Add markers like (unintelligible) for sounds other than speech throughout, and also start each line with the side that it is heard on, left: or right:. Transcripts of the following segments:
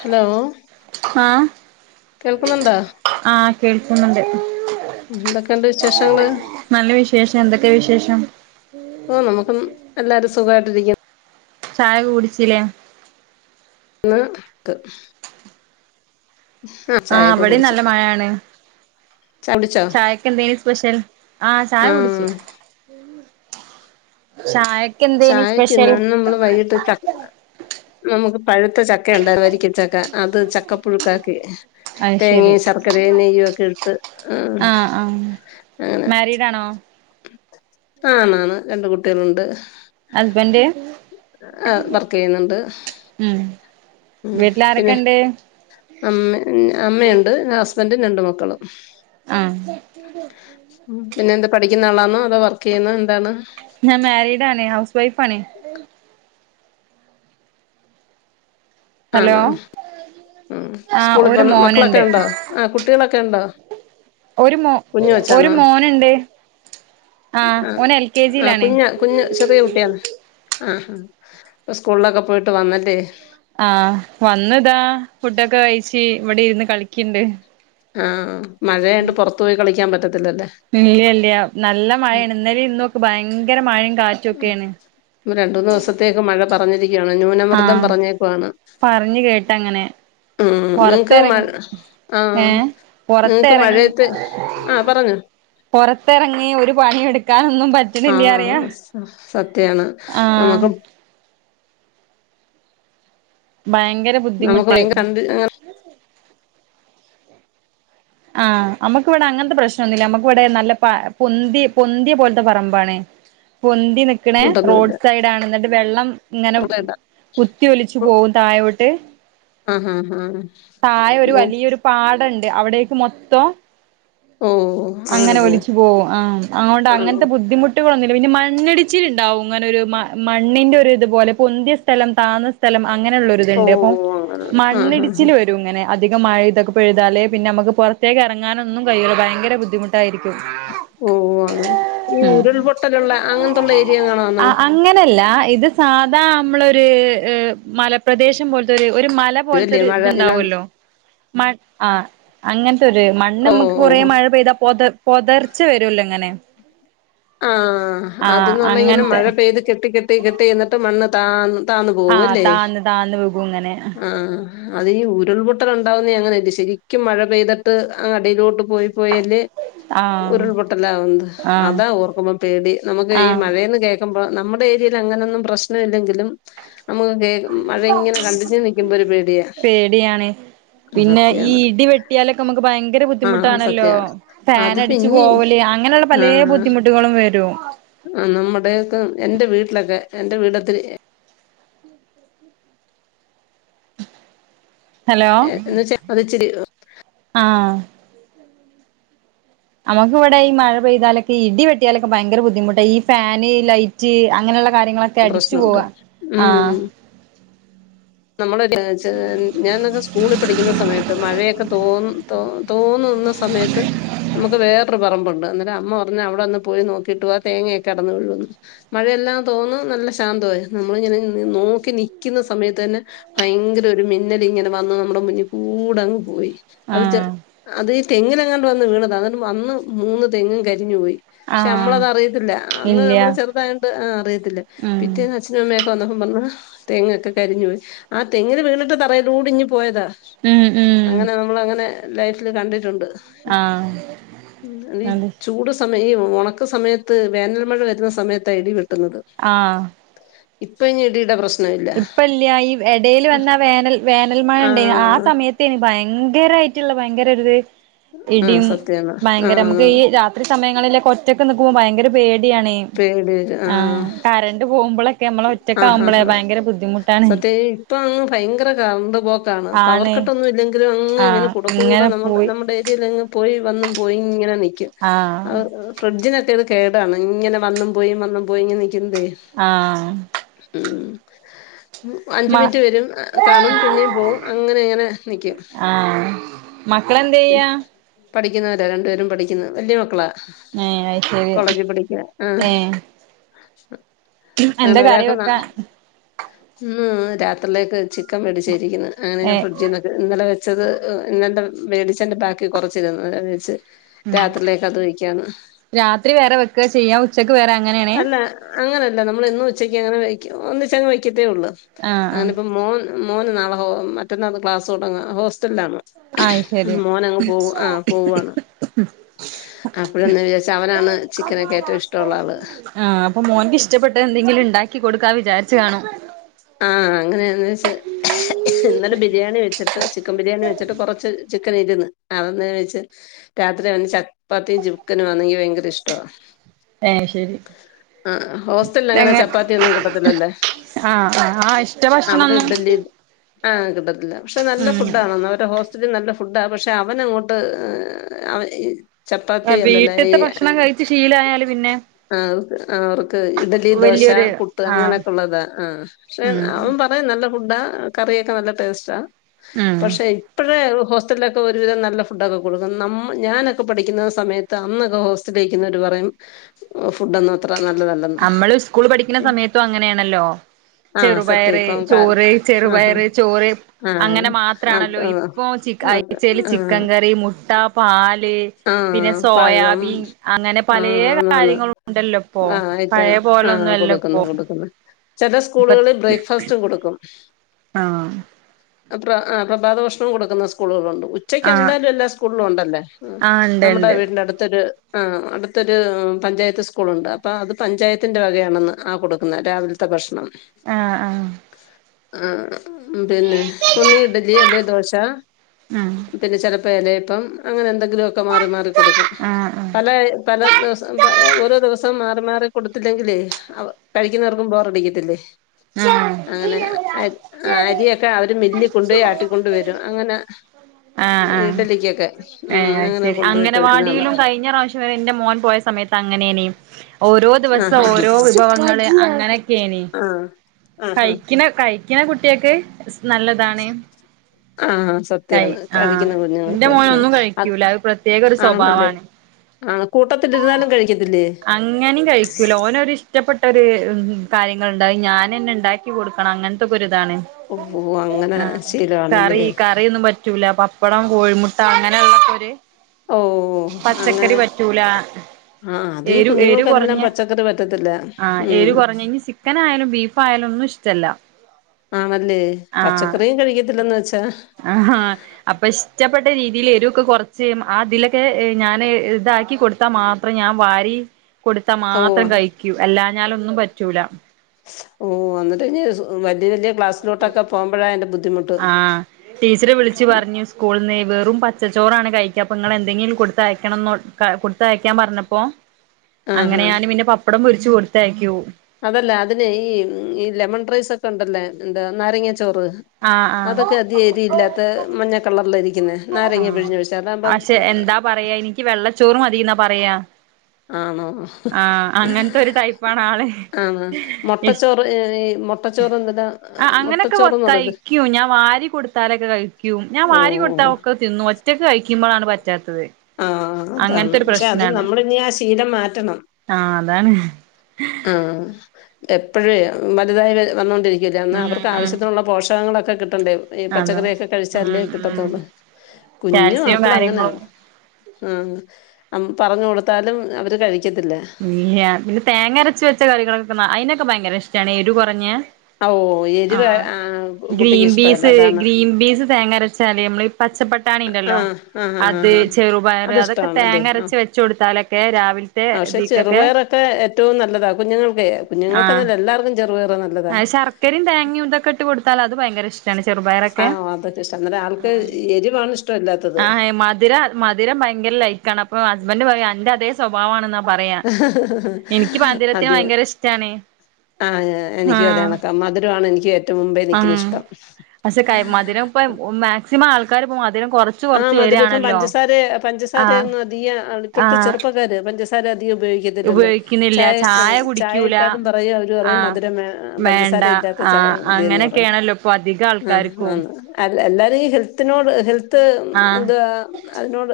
left: Hello
right: ആഹ്
left: കേൾക്കുന്നുണ്ടോ
right: ആഹ് കേൾക്കുന്നുണ്ട്
left: എന്തൊക്കെയുണ്ട് വിശേഷങ്ങള്
right: നല്ല വിശേഷം എന്തൊക്കെയ വിശേഷം
left: ഓ നമുക്ക് എല്ലാരും സുഖായിട്ടിരിക്കും
right: ചായ ക്കെ കുടിച്ചില്ലേ
left: (unintelligible) ന്ന് ക്ക്
right: ആഹഇ വിടെയും
left: കുടിച്ച്
right: നല്ല മഴയാണ്
left: ചായ കുടിച്ചോ
right: ചായക്ക് എന്തേന് സ്പെഷ്യൽ ആഹ ചായ
left: ആ
right: കുടിച്ചു ചാ യയായ്
left: ചായക്ക് ഇന്ന് നമ്മള് വൈകിട്ട് നമുക്ക്ച നമുക്ക് പഴുത്ത ചക്ക ഉണ്ടായിരുന്നു വരിക്ക ചക്ക അത് ചക്ക പുഴുക്കാക്കി
right: അത് ശരി
left: തേങ്ങയും ശർക്കര നെയ്യ ക്കെ ഇട്ടു ആ
right: മരീ ഡ് ആണോ
left: ആ ന്നാ ണ് രണ്ട് കുട്ടികളുണ്ട്
right: ഹസ്ബൻഡ്
left: ആ വർക്ക് ചെയ്യുന്നുണ്ട്
right: ഉം
left: മ്മ്
right: വീട്ടിൽ ആരൊക്കെ
left: പിന്നെ
right: ഉണ്ട്
left: അമ്മ അമ്മയുണ്ട് ഹസ്ബൻഡും രണ്ട് മക്കളും
right: ആഹ
left: പിന്നെ എന്ത് പഠിക്കുന്ന ആളാണോ അതോ വർക്ക് ചെയ്യുന്നോ എന്താണ്
right: ഞാൻ മാരീഡ് ആണ് ഹൗസ് വൈഫ് ആണ് ഹലോ
left: ആണോ ഉ
right: ആഹ് ഒരു
left: സ്കൂളിപ്പൊ
right: മോനുണ്ട്
left: മക്കളൊക്കെ ഉണ്ടോ ആ കുട്ടികളൊക്കെ ഉണ്ടോ
right: ഒരു മോ
left: കുഞ്ഞു
right: ഒരു
left: കൊച്ചാന്നോ
right: മോനുണ്ട് ആഹ്
left: ആ
right: ഓന എൽ കെ
left: ആ
right: ജിയിലാണ്
left: കുഞ്ഞ കുഞ്ഞ് ചെറിയ കുട്ടിയാണ് ആ സ്കൂളിലൊക്കെ പോയിട്ട് വന്നല്ലേ
right: ആഹ വന്നതാ ഫുഡൊക്കെ കഴി ച്ച് ഇവിടെ ഇരുന്ന് കളിക്കണ്ട്
left: ആഹ മഴയണ്ട് പുറത്ത് പോയി കളിക്കാൻ പറ്റത്തി
right: ഇല്ലല്ല നല്ല
left: ഉം
right: മഴാണ് ഇന്നല ഇന്നൊക്കെ ഭയങ്കര മഴ
left: രണ്ട് മൂന്ന് ദിവസത്തേക്ക് മഴ പറഞ്ഞിരിക്കും പറഞ്ഞേ ക്കേണ് ന്യൂനമർദ്ദം
right: ആഹ്
left: പറഞ്ഞേക്കാണ്
right: പറഞ്ഞ് കേട്ടങ്ങനെ
left: ഉ നിങ്ങക്ക് മഴ
right: പൊറത്തെറങ്ങി
left: ആ്
right: ഏഹ്
left: നിങ്ങക്ക്
right: പൊറത്തെറങ്ങി
left: മഴയത്ത് ആ പറഞ്ഞോ
right: പുറത്തിറങ്ങി ഒരു പണിയ എടുക്ക ക്കാനൊന്നും
left: ആ
right: പറ്റണില്ല അറിയാ
left: സ സത്യാണ്
right: ആഹ
left: നമുക്ക്
right: ഭയങ്കര
left: നമുക്ക്
right: ബുദ്ധിമുട്ട്
left: ഭയങ്കര കണ്ട്
right: ആഹ് നമ്മക്കിവിടെ അങ്ങനത്തെ പ്രശ്നൊന്നുല്ല നമ്മക്ക് ഇവിടെ നല്ല പ പൊന്തി പൊന്ത്യേ പോലത്തെ പറമ്പാണ് പൊന്തി ന്തി നിക്ക്ണെ
left: ബുദ്ധിമുട്ടൊന്നുമില്ല
right: റോഡ് സൈഡാണ് ന്ന്ട്ട് വെള്ളം ഇങ്ങനെ കുത്തി ഒലിച്ച് പോകും താഴോ ട്ട്
left: ആ ഹാ ഹാ
right: തായൊര് വലിയൊര് പാടണ്ട് അവിടേക്ക് മൊത്തം
left: ഓ
right: അങ്ങനെ ഒലി ച്ചു പോകും ആഹ് അങ്ങൊണ്ട്
left: ആ
right: അങ്ങനത്തെ ബുദ്ധിമുട്ടുകളൊന്നു പിന്നെ മണ്ണിടിച്ചില്ണ്ടാവും. ങ്ങനൊരു മണ്ണിന്റെ ഒര് ഇതുപോലെ പൊന്ത്യെ സ്ഥലം താന്ന സ്ഥലം അങ്ങനെള്ളൊരിത്ണ്ട്, അപ്പൊ
left: ഓഹ് അങ്ങനെ ആഹ് ആഹ്
right: മണ്ണിടിച്ചില്
left: ആഹ്
right: വെരും ഇങ്ങനെ അധികം മഴ ഇതൊക്കെ പെയ്താല് പിന്നെ മ്മക്ക് പൊറത്തേക്ക് എറങ്ങാനൊന്നും കഴിയൂല ഭയങ്കര ബുദ്ധിമുട്ടാരിക്കും.
left: ഓ അങ്ങനെ, ഈ ഉരുൾപൊട്ടലുള്ള അങ്ങൻത്തുള്ള ഏരിയെകളാന്നോ
right: അങ്ങനല്ല ഇത് സാധാ അമ്മളൊര് ഹ് മലപ്രദേശം പോലത്തൊര് ഒര് മല
left: ഇതുവല്ലേ
right: പോലത്തൊര്
left: മഴ ഇങ്ങനെ
right: ത്ണ്ടാവൊല്ലോ മൺ ആഹ് അങ്ങൻ ത്തൊര്
left: ഓഹ്
right: മണ്ണ്മ്മക്ക്
left: ഓഹ്
right: കൊറേ
left: ഓഹ്
right: മഴ പെയ്താ പൊത പൊതർച്ച വരോല്ലോങ്ങനെ
left: ആഹ് അത് ന്ന് പറഞ്ഞങ്ങനെ
right: അങ്ങനത്തെ
left: മഴ പെയ്ത് കെട്ടി കെട്ടി കെട്ടിന്ന്ട്ട് മണ്ണ് താന്ന് താന്ന്
right: ആ
left: പോവോല്ലേ
right: താന്ന് താന്ന് വികും ഇങ്ങനെ
left: ആഅതീ ഉരുൾ പൊട്ട് ട്ടൽ ഉണ്ടാവുന്നെ അങ്ങനെയല്ലേ, ശെരിക്കും മഴ പെയ്തിട്ട് അങ്ങടീലോട്ട് പോയി പോയല്ലേ
right: ആ
left: ഉരുൾപൊട്ടലാവുന്നത്
right: ആ
left: അതാ ഓർ ക്കുമ്പ പേടി നമ്മക്ക്
right: ആ
left: ഈ മഴേന്ന് കേൾക്കുമ്പോ, നമ്മടെ ഏരീൽ അങ്ങനെന്നും പ്രശ്ന ഇല്ലെങ്കിലും നമുക്ക് കേ മഴ ഇങ്ങനെ കണ്ടിന്യൂ നിക്കുമ്പോ ഒരു പേടിയാ
right: പേടിയാണ് പിന്നെ ഈ
left: സത്യാണ്.
right: ഇടി വെട്ടിയാലക്കെ മ്മക്ക് ഭയങ്കര
left: ആഹ്
right: ബുദ്ധിമുട്ടാണല്ലോ,
left: സത്യാ
right: ഫാൻ
left: അത്
right: അടിച്ചു പോവല് അങ്ങനള്ള പലേ ബുദ്ധിമുട്ടുകള
left: ആ നമ്മുടെക്കെ എന്റെ വീട്ട്ലെക്കെ എന്റെ വീടൊത്തിരി
right: ഹലോ
left: എന്ന് വെച്ചാ അത് ഇച്ചിരി
right: ആ നമക്ക് ഇവടെ ഈ മഴ പെയ്താലക്കെ ഇടി വെട്ടിയാലക്കെ ഭയങ്കര ബുദ്ധിമുട്ടാ ഈ ഫാന് ലൈറ്റ് അങ്ങനെള്ള കാര്യങ്ങളൊക്കെ അടിച്ചു
left: പ്രശ്നമുണ്ട്
right: പോവാ ആ
left: നമ്മള് ചെ ഞാനൊക്കെ സ്കൂളിൽ പഠിക്കുന്ന സമയത്ത് മഴയൊക്കെ തോന്ന് തോന്ന് സമയത്ത് അമ്മക്ക് വേറൊരു പറമ്പുണ്ട്. അന്നേരം അമ്മ പറഞ് അവടൊന്ന് പോയി നോക്കീട്ട് വാ തേങ്ങെക്കെ അടന്ന് വീഴുവെന്ന് മഴേ എല്ലാം തോന്നു നല്ല ശാന്തമായിരുന്നു. നമ്മള് ഇങ്ങനെ നോക്കി നിക്ക്ന്ന സമയത്ത് തന്നെ ഭയങ്കര ഒരു മിന്നലിങ്ങനെ വന്ന് നമ്മുടെ മുന്നികൂടങ്ങ് പോയി. അത് തെ
right: ആഹ്
left: അത് ഈ തെങ്ങിനെങ്ങാണ്ട് വന്ന് വീണതാ. അന്നിട്ട് വന്ന് മൂന്ന് തെങ്ങും കരിഞ്ഞു പോയി. പക്ഷെ
right: ആഹ്
left: അമ്മളത് അറിയത്തില്ല. അന്ന്
right: ഇല്ല
left: നമ്മള് ചെറ്തായോണ്ട് ആ അറിയത്തില്ല.
right: ഉം
left: പിറ്റേന്ന് അച്ഛനും അമ്മയൊക്കെ വന്നപ്പം മ്മളെ തെങ്ങൊക്കെ കരിഞ്ഞു പോയി. ആ തെങ്ങിന് വീണിട്ട് തറയിലൂടിഞ്ഞ് പോയതാ.
right: ഉം ഉം
left: അങ്ങനെ നമ്മള് അങ്ങനെ ലൈഫില് കണ്ടിട്ടുണ്ട്. (unintelligible)
right: ആഹ് അത്
left: ഈ ഒണക്ക് സമയത്ത് വേനൽമഴ വര്ന്ന സമയത്താ ഇടിവെ
right: ആ
left: ഇപ്പ ഞ്ഞിടിടെ പ്രശ്
right: ഇപ്പല്ല്യാ. ഈ എടേല് വന്ന വേനൽ വേനൽ മഴണ്ടായ്നു. ആ സമയത്തേന് ഭയങ്കര രായിറ്റ്ള്ള ഭയങ്കരൊര്ത്
left: ആ
right: ഇടിയും
left: സത്യാണ് ആ
right: ഭയങ്കര മ്മക്ക് ഈ രാത്രി സമയങ്ങളിലൊക്കെ ഒറ്റ നിക്കുമ്പോ ഭയങ്കര പേട്യണെ
left: പേടി വരും
right: ആ കറന്റ് പോമ്പളൊക്കെ
left: ആ ഹാ
right: നമ്മളൊറ്റക്കാവുമ്പളെ
left: ഹാ
right: ഭയങ്കര ബുദ്ധിമുട്ടാണ്.
left: സത്യ ഇ ഇപ്പ അങ്ങ് ഭയങ്കര കരണ്ട് പോക്കാണ്.
right: ആണ്
left: പവർകട്ടൊന്നുല്ലെങ്കിലും അങ്ങ് ങ്ങനെ
right: ആഹ്
left: കൂട കൂടെ.
right: ഇങ്ങനെ
left: മടെ
right: പോയി
left: നമ്മുടെ ഏര്യേലങ് പോയി വന്നും പോയിങ്ങനെ നിക്കും
right: ആഹ്
left: അവ് ഫ്രിഡ്ജ്നൊ- ക്കത് കേടാണ് ഇങ്ങനെ വന്നും പോയി വന്നും പോയി ഇങ്ങെനെ നിക്ക്‌ന്നതേ.
right: ആഹ്.
left: അഞ്ചു
right: മ
left: മിനിറ്റ് വരും കാണും പിന്നേം പോവും അങ്ങനെ അങ്ങനെ നിക്കും
right: മക്കളെന്തീയ്യാ
left: പഠിക്ക്‌ന്നവരാ രണ്ടുപേരും പഠിക്ക്‌ന്ന് വല്ല്യേ മക്കളാ
right: ഏഹ് അയ്ശരി
left: കോളേജ് പഠിക്കാ ആ
right: ഏഹ്
left: അന
right: എന്താ കറി
left: ഒരാക്കുന്നാ
right: വെക്കാ
left: ഉ (unintelligible) (inaudible) രാത്രിയിലേക്ക് ചിക്കൻ മേടിച്ച ഇരിക്ക്ന്നെ അങ്ങനെ ഞാൻ
right: ഏഹ്
left: ഫ്രിഡ്ജിന്ന് ന്നോക്കെ (unintelligible) ഇന്നലെ വെച്ചത് ഇന്നല്ല മേടിച്ചെന്റെ പാക്ക് കൊറച്ചിരുന്ന് ഞ വച്ച്
right: ഉം
left: രാത്രിയിലേക്ക് അത് വെക്കാന്ന്
right: രാത്രി വേറെ വെക്കെചെയ്യാ ഉച്ചക്ക് വേറെ അങ്ങനേണേ
left: നമ്മളെന്നും ഉച്ചക്ക് അങ്ങന വെക്കും ഒന്നിച്ചങ്ങന വെക്കത്തേള്ളൂ
right: ആഹ് ആഹ്
left: അങ്ങനിപ്പൊ മോൻ മോന് നാളെ മറ്റന്നാൾ ക്ലാസ് തുടങ്ങേണ് ഹോസ്റ്റൽലാണ്
right: ആഹ് ശരി
left: മോനങ്ങ് പോവ ആ് പോവാണ് അപ്പോഴന്ന് വിചാച്ച അവനാണ് ചിക്കനൊക്കെ ഏറ്റവും ഇഷ്ടുള്ളാള്
right: ആഹ് അപ്പൊ മോൻക്ക് ഇഷ്ടപ്പെട്ട എന്തെങ്കിലും ഇണ്ടാക്കി കൊടുക്കാ വിചാരിച്ചു കാണും
left: ആഹ അങ്ങനെയന്ന് വെച്ച ഇന്നലെ ബിരിയാണി വെച്ചിട്ട ചിക്കൻ ബിരിയാണി വെച്ചിട്ട് കുറച്ച് ചിക്കനിര്ന്ന് അതന്ന ഞ്ഞ വെച്ച് രാത്രി അവനെ ചപ്പാത്തീം ചിക്ക മുക്കന് വന്നെങ്കിൽ ഭയങ്കര ഇഷ്ടവാ
right: ഏഹ് ശരി
left: (unintelligible) ആ ഹോസ്റ്റലിൽ അങ്ങന
right: എങ്ങ
left: ചപ്പാത്തിയൊന്നും കിട്ടത്തില്ലല്ല
right: ആഹ് ആഹ് ആഹ് ഇഷ്ട
left: അവിടെ
right: ഭക്ഷണൊന്നും
left: ഇഡലി ആഹ കിട്ടത്തില്ല പക്ഷെ നല്ല
right: ഉം
left: ഫുഡ് ആണ് അവരെ ഹോസറ്റ ഒത്തിരി നല്ല ഫുഡാ പക്ഷെ അവനങ്ങോട്ട് അവ (unintelligible)
right: ആ
left: അല്ലല്ല
right: വീട്ടിത്തെ ഭക്ഷണം കഴിച്ച് ശീലായല് പിന്നെ
left: ആ ആ അവർക്ക് ഇഡലി ദോശ
right: വല്യൊരു
left: പുട്ട്
right: ആഹ്
left: അങ്ങനെയൊക്കെ ഉള്ളതാ ആഹ പക്ഷെ
right: ഉം
left: അവൻ പറയും നല്ല ഫുഡാ കറിയൊക്കെ നല്ല ടേസ്റ്റാ
right: ഉം
left: പക്ഷെ ഇപ്പഴേ പ്പോ ഹോസ്റ്റലൊക്കെ ഒരുവിധം നല്ല ഫുഡൊക്കെ കൊടുക്കും നമ്മ ഞാനൊക്കെ പഠിക്കുന്ന സമയത്ത് അന്നൊക്കെ ഹോസ്റ്റലിലേക്കുന്ന ഒരുപാ (unintelligible) (inaudible) ഫുഡൊന്നത്ര (unintelligible)
right: അമ്മള് ഉസ്കൂൾ പഠിക്കണ സമയത്തും അങ്ങനെയാണല്ലോ
left: ആഹ് സത്യം
right: ചെറുപയറ്
left: ഇപ്പം കാ
right: ചോറ്
left: ആഹാ
right: ചെറുപയറ് ചോറ്
left: ആഹ്
right: അങ്ങനെ
left: അത്
right: മാത്രാണല്ലോ ഇപ്പോ ചിക
left: അത്
right: ഇച്ചയലി ചിക്കൻക്കറി മുട്ട പാ
left: ആഹ പഴം
right: അങ്ങനെ പലേ
left: ആഹ ആണാണ്
right: കാര്യങ്ങളും ഉണ്ടല്ലോ ഇപ്പോ
left: ആയിട്ടാ
right: പഴയ
left: ആഹ
right: പോലൊന്നും അല്ല ഇപ്പൊ
left: കൊടുക്കുന്നു കൊടുക്കുന്നു ചെല സ്കൂളുകളിൽ ബ്രേക്ക്ഫാസ്റ്റും കൊടുക്കും
right: ആഹ
left: പ്രഭാത ഭകഷ്ണം കൊടുക്കുന്ന സ്കൂളുകളുണ്ട് ഉച്ചയ്ക്ക്
right: ആഹ്
left: എന്തായാലും എല്ലാ സ്കൂള്ളും ഉണ്ടല്ല
right: ആഹ് ഉണ്ട്
left: നമ്മുടെ
right: ഉണ്ട്
left: വീടിന്റെ അടുത്തൊ ആ അടുത്തൊരു പഞ്ചായത്ത് സ്കൂൾ ഉണ്ട് അപ്പ ആ പഞ്ചായത്തിന്റെ വകയാണെന്ന് ആ കൊടുക്കുന്നെ രാവിൽത്തെ ഭഷ്ണം
right: ആഹ ആഹ
left: ആ പിന്നെ ഒന്ന് ഇഡ്ലി അല്ലെ ദോശ പിന്നെ പ്പ എലേപ്പം അങ്ങന എന്തെങ്കിലുമൊക്കെ മാറി മാറി കൊടുക്കും
right: ആഹ് ആഹ്
left: പല പല ദിവസം ഓരോ ദിവസം മാറി മാറി കൊടുത്തില്ലെങ്കിലേ കഴിക്കുന്നവർക്കും ബോറടിക്കത്തില്ലേ
right: ആം (unintelligible) (inaudible)
left: അങ്ങനെ അ അരിയൊക്കെ അവര് മില്ലിക്കൊണ്ട് ആട്ടിക്കൊണ്ട് വരും അങ്ങനെ ഇഡലിക്കെക്കെ
right: ഏ ശരി അംഗനവാടിയിലും കഴിഞ്ഞ പ്രാശം ന്റെ മോൻ പോയ സമയത്ത് അങ്ങനെനെ ഓരോ ദിവസം
left: ആഹ്
right: ഓരോ വിഭവങ്ങള് അങ്ങനെക്കെയേനി
left: ആഹ് ആഹ് ആഹ്
right: കഴിക്ക്ണ കഴിക്ക്ണ കുട്ടിയക്ക് നല്ലതാണ്
left: ആഹ്
right: കൈ
left: സത്യാണ്
right: ആഹ
left: കഴിക്കുന്ന
right: എന്റെ
left: കുഞ്ഞുങ്ങൾക്ക് ആഹ്
right: മോനൊന്നും
left: അത്
right: കഴിക്കൂല അഹ് പ്രത്യേക ഒരു
left: ആണല്ലേ
right: സ്വഭാവാണ്
left: ആഹ് കൂട്ടത്തിലിരുന്നാലും കഴിക്കത്തില്ലേ
right: അങ്ങന്നിം കഴിക്കൂല ഓനൊരിഷ് ഇഷ്ടപ്പെട്ട ഒരു കാര്യങ്ങൾ ഉണ്ട് അഹ് ഞാനെന്നെ ഇണ്ടാക്കി കൊടുക്കണം അങ്ങനതൊക്കെ രി
left: ഓഹ് അങ്ങനെ
right: (unintelligible) കറി
left: ശീലമാണല്ലേ
right: കറിഒന്നും പറ്റൂല പപ് പപ്പടം കോഴിമുട്ട അങ്ങനെയള്ളക്ക (unintelligible) ഒരു
left: ഓഹ് അങ്ങനെ
right: പച്ചക്കറി പറ്റൂല
left: ആഹ് അത് ഈ
right: എരു എരു
left: കുഞ്ഞുങ്ങൾക്കെല്ലാം
right: കൊറഞ്ഞെ
left: പച്ചക്കറി പറ്റത്തില്ല
right: ആ
left: ഉം
right: എരു കൊറഞ്ഞ (unintelligible) ചിക്കനായാലും ബീഫ് പായലൊന്നും ഇഷ്ടല്ല
left: ആണല്ലേ
right: ആ
left: പച്ചക്കറിയും കഴിക്കത്തില്ലെന്ന് വെച്ചാ
right: ആഹാ (unintelligible) അപ്പൊ (unintelligible) ഇഷ്ടപ്പെട്ട രീതിയിൽ എരുവൊക്ക കൊറച്ച് ആതിലൊക്കെ ഞാന് താക്കി കൊടുത്താൽ മാത്രം ഞാൻ വാരി കൊടുത്താ മാത്രം
left: ഓഹ്
right: കഴിക്കൂ, അല്ലാഞ്ഞാലൊന്നും പറ്റൂല
left: ഓ വന്നിട്ട് കഴിഞ്ഞ വലിയ വല്യ
right: ആഹ് ടീച്ചറ് വിളിച്ചു പറഞ്ഞു സ്കൂളന്ന് വെറും പച്ചോറാണ് കഴിക്കാ, അപ്പൊങ്ങളെന്തെങ്കിൽ കൊടുത്ത അയക്കണം ന്നൊക്ക കൊടുത്തയക്കാൻ പറഞ്ഞപ്പോ
left: ആഹ്
right: അങ്ങനെ ഞാന് പിന്നെ പപ്പടം പൊരിച്ച് കൊടുത്തയക്യു
left: അതല്ലേ അതിന് ഈ ഈ ലെമൺ റൈസ് ഒക്കെണ്ടല്ലേ എന്താ നാരങ്ങ ചോറ്,
right: ആഹ് ആഹ്
left: അതൊക്കെ അധിക എരി ഇല്ലാത്ത മഞ്ഞ കളറിൽ ഇരിക്കുന്നേ നാരങ്ങ
right: ആഹ്
left: പിഴിഞ് ഒഴിച്ച അതാകുമ്പ
right: പക്ഷെ എന്താ പറയാ എനിക്ക് വെള്ളച്ചോറ് മതിന്നാ പറയാ
left: ആണോ
right: ആഹ് അങ്ങനത്തെ ഒരു ടൈപ്പാണ് ആള്
left: ആ മുട്ടച്ചോറ് മൊട്ടച്ചോറ് എന്തതാ
right: ആ അങ്ങനെയൊക്കെ കഴിക്കും. ഞാൻ വാരി കൊടുത്താലൊക്കെ കഴിക്കും. ഞാൻ
left: ഓ
right: വാരി കൊടുത്താലൊക്കെ തിന്നും ഒറ്റൊക്ക് കഴിക്കുമ്പളാണ് പറ്റാത്തത്
left: ആ അതാണ്
right: അങ്ങൻത്തൊരു
left: പക്ഷെ അത്
right: പ്രശ്നാണ്.
left: നമ്മളിനി ആ ശീലം മാറ്റണം
right: ആഹ് അതാണ്
left: ആ എപ്പഴേ വലുതായി വന്നോണ്ടിരിക് ക്കല്ലേ അന്നാ
right: ഉം
left: അവർക്ക്
right: ഉം
left: ആവശ്യത്തിനുള്ള പോഷങ്ങളൊക്കെ കിട്ടണ്ടേ ഈ
right: അതാ
left: പച്ചക്കറിയൊക്കെ
right: ഉം
left: കഴിച്ചാലല്ലേ
right: ഉം
left: കിട്ടത്തുള്ളൂ. കുഞ്ഞു
right: കാൽസ്യവും
left: മക്കളങ്ങനെയ
right: കാര്യങ്ങളും
left: ആഹ അം പറഞ്ഞു കൊടുത്താലും അവര് കഴി
right: ല്യ, പിന്നെ തേങ്ങരച്ച് വെച്ച കറികളൊക്കെ ന അയ്നൊക്കെ ഭയങ്കര ഇഷ്ടാണ്. എരു കുറഞ്ഞ
left: ഓ
right: ആ
left: എരിവ് ആഹ് കുട്ടിക്ക്
right: ഗ്രീൻ
left: ഇഷ്ടല്ല
right: പീസ്,
left: അതാണ്
right: ഗ്രീൻ ബീസ് തേങ്ങരച്ചാല് നമ്മള് പച്ചപ്പട്ടാണി ഉണ്ടല്ലോ
left: ആഹ് ആഹ് ആഹ്
right: അത്,
left: ആഹ് ആഹ്
right: ചെറുപയർ, അതൊക്കെ
left: അതിഷ്ടാണല്ലേ ആഹ്
right: തേങ്ങരച്ച് വെച്ച് കൊടുത്താലൊക്കെ രാവിൽത്തെ
left: ആഹ് പക്ഷെ ചെറുപയറൊക്കെ ഏറ്റവും നല്ലതാ, കുഞ്ഞുങ്ങൾക്കെ,
right: ആഹ്
left: കുഞ്ഞങ്ങൾക്കെന്നല്ല എല്ലാവർക്ക ചെറുപയർ നല്ലതാ
right: അത് ശർക്കരയും തേങ്ങയും ഇതൊക്കെ ഇട്ട് കൊടുത്താൽ അത് ഭയങ്കര ഇഷ്ടാണ് ചെറുപയറൊക്കെ
left: (unintelligible) അൻക്ക് എരി മാ
right: ആഹ മധുരം, മധുരം ഭയങ്കര ലൈക്കാണ്, അപ്പൊ ഹസ്ബൻഡ് പറയ് അന്റെ അതേ സ്വഭാവാണ് ന്നാ പറയാ എനിക്ക് പാന്തിരത്തി ഭയങ്കര ഇഷ്ടാണ്
left: എനക്ക് അതേ കണക്കാ മധുരമാണ് എനിക്ക് ഏറ്റവും മുമ്പേ
right: അം
left: നിക്കുന്ന
right: പക്ഷെ കയ്
left: ഇഷ്ടം
right: മധുരം ഇപ്പ മാക്സിമം ആൾക്കാര്പ്പോ മധുരം കൊറച്ച്
left: ആഹ
right: കൊറച്ച്
left: മധുരം ഇപ്പം
right: വരാണല്ലോ
left: പഞ്ചസാര
right: ആഹ്
left: പഞ്ചസാരയൊന്നും അധീകം ഇപ്പോഴത്തെ
right: ആഹ്
left: ചെറുപ്പക്കാര് പഞ്ചസാര ഉപയോഗിക്കത്തില്ലല്ലേ
right: ഉപയോഗിക്കുന്നില്ല
left: ചായ ചായ
right: കുടിക്കൂല
left: ഇട്ടാലും പറയും അവര് പറയും
right: ആഹ്
left: മധുരം വേ പഞ്ചസാര
right: വേണ്ട
left: ല്ലാത്ത ചായ
right: ആഹ്
left: ഇതിന്ന് പറയാ
right: അങ്ങനെയൊക്കെയാണല്ലോ ഇപ്പൊ അധികം ആൾക്കാർക്കും
left: ആ എല്ലാരും ഈ ഹെൽത്തിനോട് ഹെൽത്ത്
right: ആഹ്
left: എന്ത അതിനോട്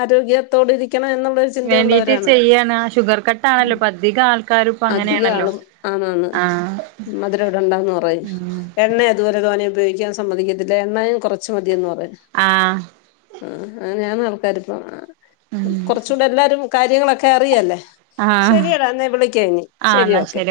left: ആരോഗ്യത്തോടരി
right: വേണ്ടീട്ട് ചെയ്യാണ്. ആ ഷുഗർ കട്ടാണല്ലോപ്പധിക ആൾ
left: അധികാളും ആന്നാന്ന്
right: ആഹ്
left: മധുരംവിടെണ്ടാന്ന് പറയും
right: ഉം
left: എണ്ണ അതുപോലെ തോന്നെ ഉപയോഗിക്കാൻ സമ്മതിക്കത്തില്ല എണ്ണയും കുറച്ച് മതിയെന്ന് പറയും.
right: ആഹ.
left: ആ ഞാൻ ആൾക്കാർപ്പം ആ
right: ഉം
left: കുറച്ചുകൂടെ എല്ലാവരും കാര്യങ്ങളൊക്കെ അറിയല്ലേ.
right: ആഹ്
left: ശരിയടാ എന്നാ വിളിക്ക ഇനി ശരി ഓക്കെ.